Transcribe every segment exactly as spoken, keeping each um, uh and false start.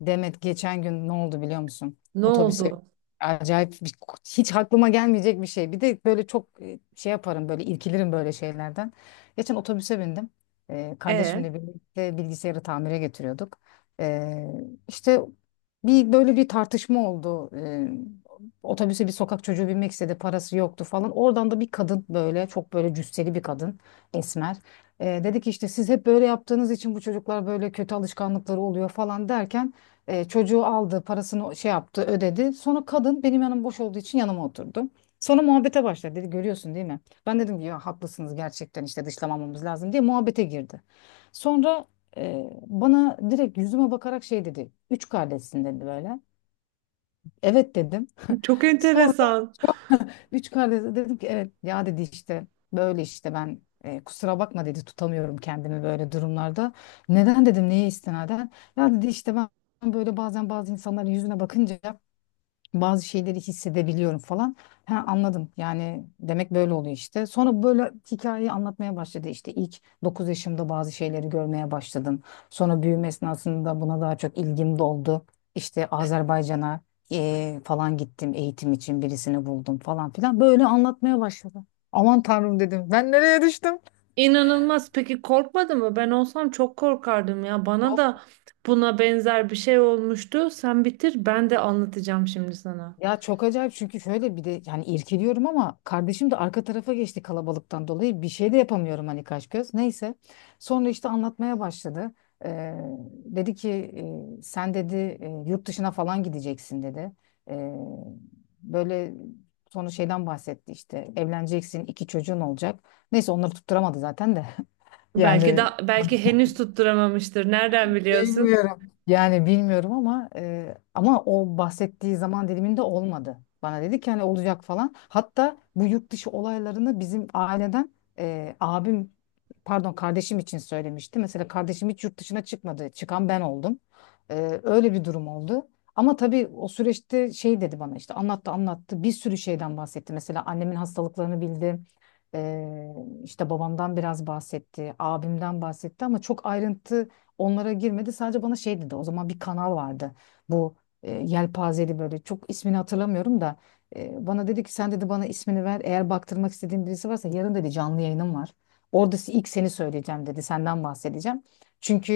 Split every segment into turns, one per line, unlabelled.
Demet geçen gün ne oldu biliyor musun?
Ne
Otobüse
oldu?
acayip bir- hiç aklıma gelmeyecek bir şey. Bir de böyle çok e, şey yaparım böyle irkilirim böyle şeylerden. Geçen otobüse bindim. Ee,
E,
kardeşimle birlikte bilgisayarı tamire getiriyorduk. Ee, işte bir böyle bir tartışma oldu. Ee, otobüse bir sokak çocuğu binmek istedi, parası yoktu falan. Oradan da bir kadın, böyle çok böyle cüsseli bir kadın, esmer. Ee, dedi ki işte siz hep böyle yaptığınız için bu çocuklar böyle kötü alışkanlıkları oluyor falan derken e, çocuğu aldı, parasını şey yaptı, ödedi. Sonra kadın, benim yanım boş olduğu için, yanıma oturdu. Sonra muhabbete başladı. Dedi görüyorsun değil mi? Ben dedim ki ya haklısınız gerçekten, işte dışlamamamız lazım, diye muhabbete girdi. Sonra e, bana direkt yüzüme bakarak şey dedi. Üç kardeşsin dedi böyle. Evet dedim.
Çok
Sonra
enteresan.
üç kardeş dedim ki, evet ya dedi, işte böyle işte ben e, kusura bakma dedi, tutamıyorum kendimi böyle durumlarda. Neden dedim, neye istinaden? Ya dedi işte ben böyle bazen bazı insanların yüzüne bakınca bazı şeyleri hissedebiliyorum falan. Ha, anladım, yani demek böyle oluyor işte. Sonra böyle hikayeyi anlatmaya başladı. İşte ilk dokuz yaşımda bazı şeyleri görmeye başladım. Sonra büyüme esnasında buna daha çok ilgim doldu. İşte Azerbaycan'a eee, falan gittim eğitim için, birisini buldum falan filan, böyle anlatmaya başladı. Aman tanrım dedim, ben nereye düştüm?
İnanılmaz. Peki korkmadı mı? Ben olsam çok korkardım ya. Bana da
Çok
buna benzer bir şey olmuştu. Sen bitir, ben de anlatacağım şimdi sana.
Ya çok acayip, çünkü şöyle bir de yani irkiliyorum ama kardeşim de arka tarafa geçti kalabalıktan dolayı, bir şey de yapamıyorum hani, kaş göz. Neyse, sonra işte anlatmaya başladı. Ee, Dedi ki e, sen dedi, e, yurt dışına falan gideceksin dedi. Ee, Böyle sonra şeyden bahsetti, işte evleneceksin, iki çocuğun olacak. Neyse, onları tutturamadı zaten de
Belki
yani
da belki henüz tutturamamıştır. Nereden biliyorsun?
Bilmiyorum. Yani bilmiyorum ama e, ama o bahsettiği zaman diliminde olmadı. Bana dedi ki hani olacak falan. Hatta bu yurt dışı olaylarını bizim aileden, e, abim pardon kardeşim için söylemişti. Mesela kardeşim hiç yurt dışına çıkmadı. Çıkan ben oldum. E, öyle bir durum oldu. Ama tabii o süreçte şey dedi bana, işte anlattı anlattı, bir sürü şeyden bahsetti. Mesela annemin hastalıklarını bildi. E, işte babamdan biraz bahsetti, abimden bahsetti, ama çok ayrıntı onlara girmedi. Sadece bana şey dedi. O zaman bir kanal vardı. Bu e, yelpazeli, böyle, çok ismini hatırlamıyorum da, e, bana dedi ki sen dedi, bana ismini ver. Eğer baktırmak istediğin birisi varsa, yarın dedi, canlı yayınım var. Orada si- ilk seni söyleyeceğim dedi. Senden bahsedeceğim. Çünkü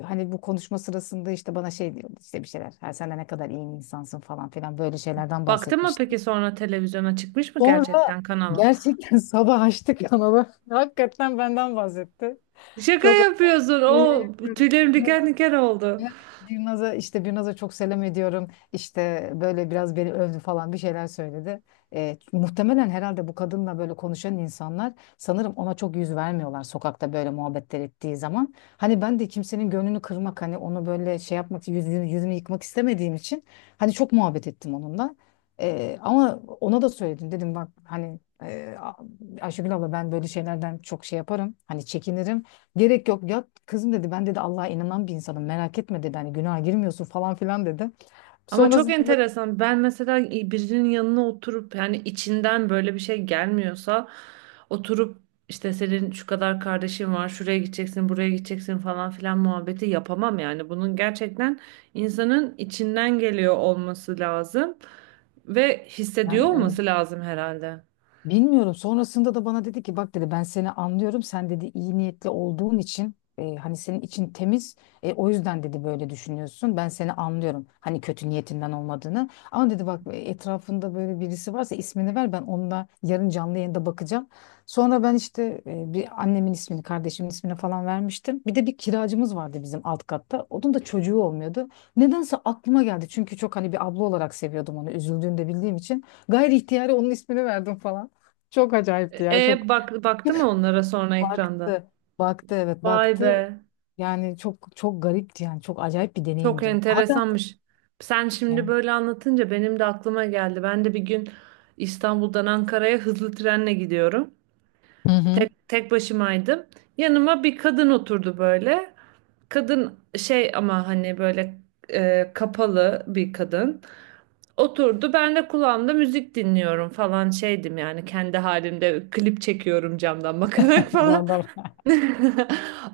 e, hani bu konuşma sırasında işte bana şey diyordu, işte bir şeyler. Ha, sen de ne kadar iyi bir insansın falan filan, böyle şeylerden
Baktın mı
bahsetmişti.
peki sonra televizyona çıkmış mı
Sonra
gerçekten kanala?
gerçekten sabah açtık kanalı. Hakikaten benden bahsetti.
Şaka
Çok
yapıyorsun.
Yemin
O
ediyorum.
tüylerim diken diken oldu.
Evet, Birnaz'a, işte Birnaz'a çok selam ediyorum. İşte böyle biraz beni övdü falan, bir şeyler söyledi. E, muhtemelen herhalde bu kadınla böyle konuşan insanlar, sanırım ona çok yüz vermiyorlar sokakta böyle muhabbetler ettiği zaman. Hani ben de kimsenin gönlünü kırmak, hani onu böyle şey yapmak, yüzünü, yüzünü yıkmak istemediğim için hani çok muhabbet ettim onunla. E, ama ona da söyledim, dedim bak hani e, Ayşegül abla, ben böyle şeylerden çok şey yaparım, hani çekinirim. Gerek yok ya kızım dedi, ben dedi Allah'a inanan bir insanım, merak etme dedi, hani günaha girmiyorsun falan filan dedi.
Ama çok
Sonrasında
enteresan. Ben mesela e, birinin yanına oturup yani içinden böyle bir şey gelmiyorsa oturup işte senin şu kadar kardeşin var, şuraya gideceksin, buraya gideceksin falan filan muhabbeti yapamam yani. Bunun gerçekten insanın içinden geliyor olması lazım ve hissediyor
yani
olması lazım herhalde.
Bilmiyorum. Sonrasında da bana dedi ki, bak dedi, ben seni anlıyorum. Sen dedi iyi niyetli olduğun için, e, hani senin için temiz. E, o yüzden dedi böyle düşünüyorsun. Ben seni anlıyorum. Hani kötü niyetinden olmadığını. Ama dedi bak, e, etrafında böyle birisi varsa ismini ver. Ben onunla yarın canlı yayında bakacağım. Sonra ben işte e, bir annemin ismini, kardeşimin ismini falan vermiştim. Bir de bir kiracımız vardı bizim alt katta. Onun da çocuğu olmuyordu. Nedense aklıma geldi. Çünkü çok, hani bir abla olarak seviyordum onu. Üzüldüğünü de bildiğim için. Gayri ihtiyari onun ismini verdim falan. Çok acayipti
E,
ya, çok.
e, bak baktı mı onlara sonra ekranda?
Baktı. Baktı, evet,
Vay be.
baktı. Yani çok çok garipti, yani çok acayip bir
Çok
deneyimdi. Hala
enteresanmış. Sen şimdi
yani.
böyle anlatınca benim de aklıma geldi. Ben de bir gün İstanbul'dan Ankara'ya hızlı trenle gidiyorum.
Hı hı.
Tek, tek başımaydım. Yanıma bir kadın oturdu böyle. Kadın şey ama hani böyle e, kapalı bir kadın. Oturdu. Ben de kulağımda müzik dinliyorum falan şeydim yani kendi halimde klip çekiyorum camdan bakarak falan.
Jandarma.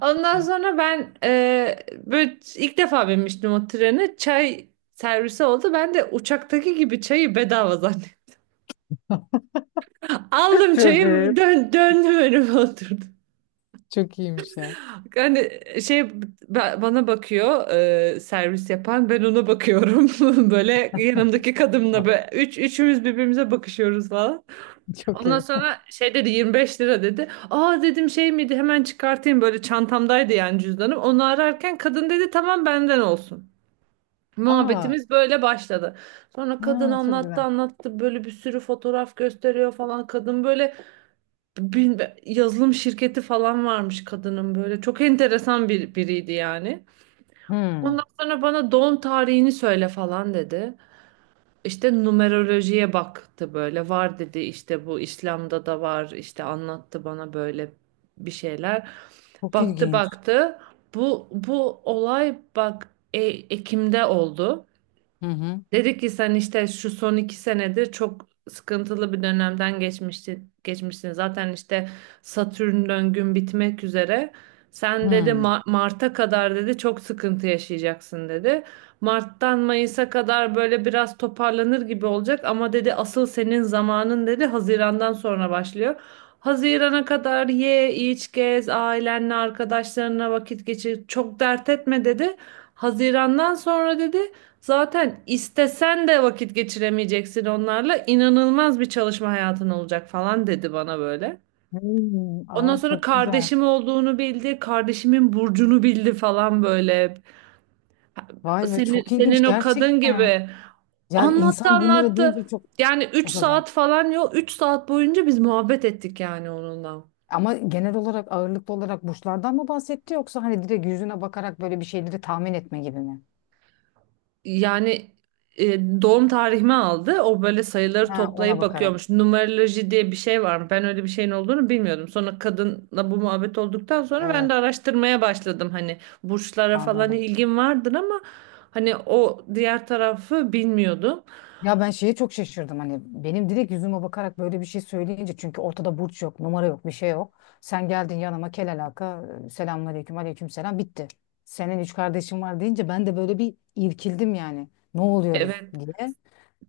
Ondan sonra ben e, böyle ilk defa binmiştim o trene. Çay servisi oldu. Ben de uçaktaki gibi çayı bedava zannettim. Aldım
Çok
çayı
iyi.
dön, döndüm önüme oturdum.
Çok iyiymiş ya.
Hani şey ba- bana bakıyor, e, servis yapan ben ona bakıyorum. Böyle yanımdaki kadınla
Ha.
böyle üç, üçümüz birbirimize bakışıyoruz falan.
Çok
Ondan
iyi.
sonra şey dedi yirmi beş lira dedi. Aa dedim şey miydi, hemen çıkartayım, böyle çantamdaydı yani cüzdanım. Onu ararken kadın dedi tamam benden olsun.
Aa,
Muhabbetimiz böyle başladı. Sonra kadın
ha, çok
anlattı
güzel.
anlattı, böyle bir sürü fotoğraf gösteriyor falan. Kadın böyle bil- yazılım şirketi falan varmış kadının böyle. Çok enteresan bir biriydi yani. Ondan
Hmm,
sonra bana doğum tarihini söyle falan dedi. İşte numerolojiye baktı, böyle var dedi işte, bu İslam'da da var işte, anlattı bana böyle bir şeyler.
çok
Baktı
ilginç.
baktı, bu bu olay bak e- Ekim'de oldu.
Hı hı.
Dedi ki sen işte şu son iki senedir çok sıkıntılı bir dönemden geçmişti, geçmişsin. Zaten işte Satürn döngün bitmek üzere. Sen dedi
Hmm.
Ma- Mart'a kadar dedi çok sıkıntı yaşayacaksın dedi. Mart'tan Mayıs'a kadar böyle biraz toparlanır gibi olacak ama dedi asıl senin zamanın dedi Haziran'dan sonra başlıyor. Hazirana kadar ye, iç, gez, ailenle, arkadaşlarına vakit geçir. Çok dert etme dedi. Hazirandan sonra dedi zaten istesen de vakit geçiremeyeceksin onlarla. İnanılmaz bir çalışma hayatın olacak falan dedi bana böyle.
Hmm,
Ondan
aa,
sonra
çok güzel.
kardeşim olduğunu bildi, kardeşimin burcunu bildi falan böyle.
Vay be,
Senin,
çok ilginç
senin o kadın
gerçekten.
gibi.
Yani
Anlattı
insan bunları
anlattı.
duyunca çok,
Yani üç
çok acayip.
saat falan yok. Üç saat boyunca biz muhabbet ettik yani onunla.
Ama genel olarak ağırlıklı olarak burçlardan mı bahsetti, yoksa hani direkt yüzüne bakarak böyle bir şeyleri tahmin etme gibi mi?
Yani e, doğum tarihimi aldı. O böyle sayıları
Ha, ona
toplayıp
bakarak.
bakıyormuş. Numeroloji diye bir şey var mı? Ben öyle bir şeyin olduğunu bilmiyordum. Sonra kadınla bu muhabbet olduktan sonra ben de
Evet,
araştırmaya başladım. Hani burçlara falan
anladım.
ilgim vardır ama hani o diğer tarafı bilmiyordum.
Ya ben şeye çok şaşırdım, hani benim direkt yüzüme bakarak böyle bir şey söyleyince, çünkü ortada burç yok, numara yok, bir şey yok. Sen geldin yanıma kel alaka, selamünaleyküm, aleyküm selam, bitti. Senin üç kardeşin var deyince, ben de böyle bir irkildim yani. Ne oluyoruz
Evet.
diye.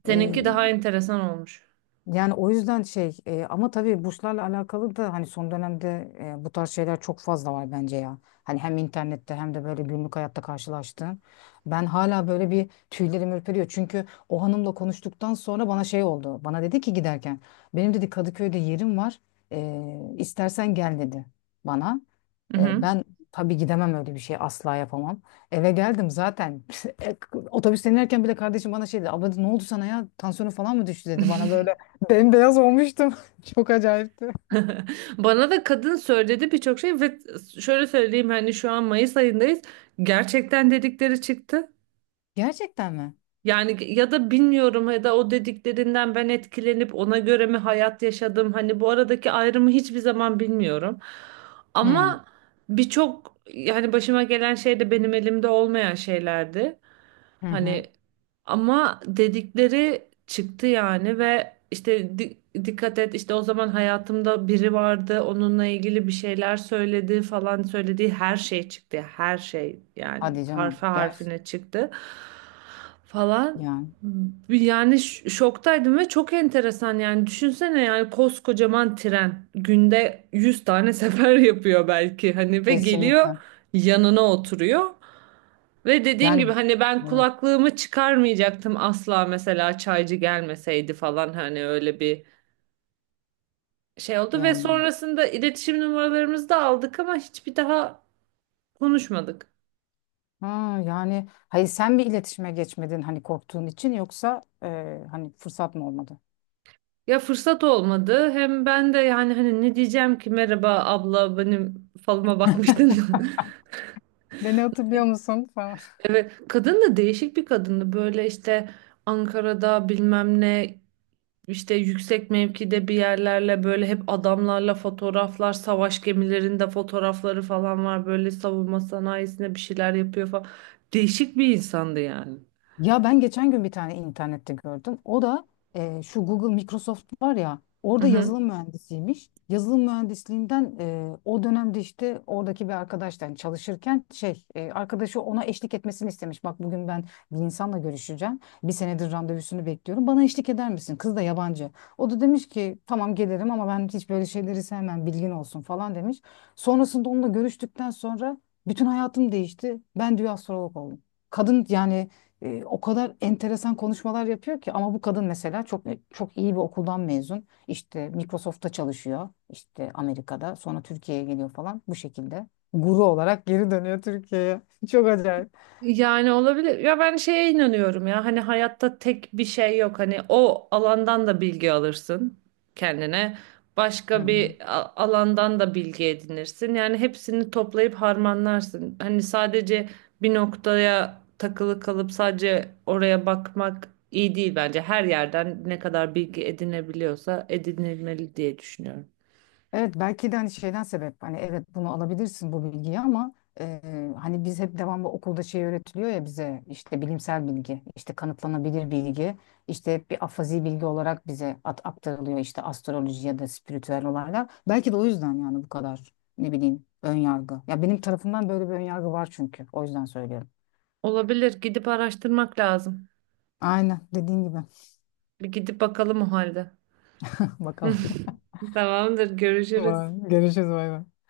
Seninki daha enteresan olmuş.
Yani o yüzden şey, e, ama tabii burslarla alakalı da hani son dönemde e, bu tarz şeyler çok fazla var bence ya. Hani hem internette hem de böyle günlük hayatta karşılaştığım. Ben hala böyle bir, tüylerim ürperiyor. Çünkü o hanımla konuştuktan sonra bana şey oldu. Bana dedi ki giderken, benim dedi Kadıköy'de yerim var. E, istersen gel dedi bana.
Hı
E,
hı.
ben tabii gidemem, öyle bir şey asla yapamam. Eve geldim zaten. Otobüsten inerken bile kardeşim bana şey dedi. Abla dedi, ne oldu sana ya? Tansiyonun falan mı düştü dedi bana böyle. Bembeyaz olmuştum. Çok acayipti.
Bana da kadın söyledi birçok şey ve şöyle söyleyeyim, hani şu an Mayıs ayındayız. Gerçekten dedikleri çıktı.
Gerçekten mi?
Yani ya da bilmiyorum, ya da o dediklerinden ben etkilenip ona göre mi hayat yaşadım? Hani bu aradaki ayrımı hiçbir zaman bilmiyorum.
Hmm.
Ama birçok yani başıma gelen şey de benim elimde olmayan şeylerdi.
Hı hı.
Hani ama dedikleri çıktı yani, ve işte di- dikkat et işte, o zaman hayatımda biri vardı onunla ilgili bir şeyler söyledi falan, söylediği her şey çıktı. Her şey yani
Hadi canım.
harfe
Gel.
harfine çıktı falan.
Yani
Yani ş- şoktaydım ve çok enteresan yani, düşünsene yani, koskocaman tren günde yüz tane sefer yapıyor belki hani ve geliyor
kesinlikle.
yanına oturuyor. Ve dediğim
Yani
gibi hani ben
evet,
kulaklığımı çıkarmayacaktım asla mesela, çaycı gelmeseydi falan, hani öyle bir şey oldu ve
yani.
sonrasında iletişim numaralarımızı da aldık ama hiçbir daha konuşmadık.
Ha, yani hayır, sen bir iletişime geçmedin hani korktuğun için, yoksa e, hani fırsat mı olmadı?
Ya fırsat olmadı, hem ben de yani hani ne diyeceğim ki, merhaba abla benim falıma bakmıştın mı?
Beni hatırlıyor musun falan.
Evet, kadın da değişik bir kadındı böyle işte, Ankara'da bilmem ne, İşte yüksek mevkide bir yerlerle böyle hep adamlarla fotoğraflar, savaş gemilerinde fotoğrafları falan var. Böyle savunma sanayisinde bir şeyler yapıyor falan. Değişik bir insandı yani.
Ya ben geçen gün bir tane internette gördüm. O da e, şu Google Microsoft var ya, orada yazılım
Mhm.
mühendisiymiş. Yazılım mühendisliğinden, e, o dönemde işte oradaki bir arkadaştan, çalışırken şey, e, arkadaşı ona eşlik etmesini istemiş. Bak bugün ben bir insanla görüşeceğim. Bir senedir randevusunu bekliyorum. Bana eşlik eder misin? Kız da yabancı. O da demiş ki tamam gelirim, ama ben hiç böyle şeyleri sevmem, bilgin olsun falan demiş. Sonrasında onunla görüştükten sonra bütün hayatım değişti. Ben, diyor, astrolog oldum. Kadın yani e, o kadar enteresan konuşmalar yapıyor ki, ama bu kadın mesela çok, e, çok iyi bir okuldan mezun. İşte Microsoft'ta çalışıyor. İşte Amerika'da. Sonra Türkiye'ye geliyor falan, bu şekilde. Guru olarak geri dönüyor Türkiye'ye. Çok acayip.
Yani olabilir. Ya ben şeye inanıyorum ya. Hani hayatta tek bir şey yok. Hani o alandan da bilgi alırsın kendine.
Hı
Başka
hı.
bir a- alandan da bilgi edinirsin. Yani hepsini toplayıp harmanlarsın. Hani sadece bir noktaya takılı kalıp sadece oraya bakmak iyi değil bence. Her yerden ne kadar bilgi edinebiliyorsa edinilmeli diye düşünüyorum.
Evet, belki de hani şeyden sebep, hani evet bunu alabilirsin bu bilgiyi, ama e, hani biz hep devamlı okulda şey öğretiliyor ya, bize işte bilimsel bilgi, işte kanıtlanabilir bilgi, işte hep bir afazi bilgi olarak bize at aktarılıyor, işte astroloji ya da spiritüel olaylar, belki de o yüzden yani bu kadar, ne bileyim, ön yargı ya, benim tarafımdan böyle bir ön yargı var, çünkü o yüzden söylüyorum.
Olabilir. Gidip araştırmak lazım.
Aynen dediğin gibi.
Bir gidip bakalım o halde.
Bakalım.
Tamamdır. Görüşürüz.
Vay, görüşürüz, bay bay.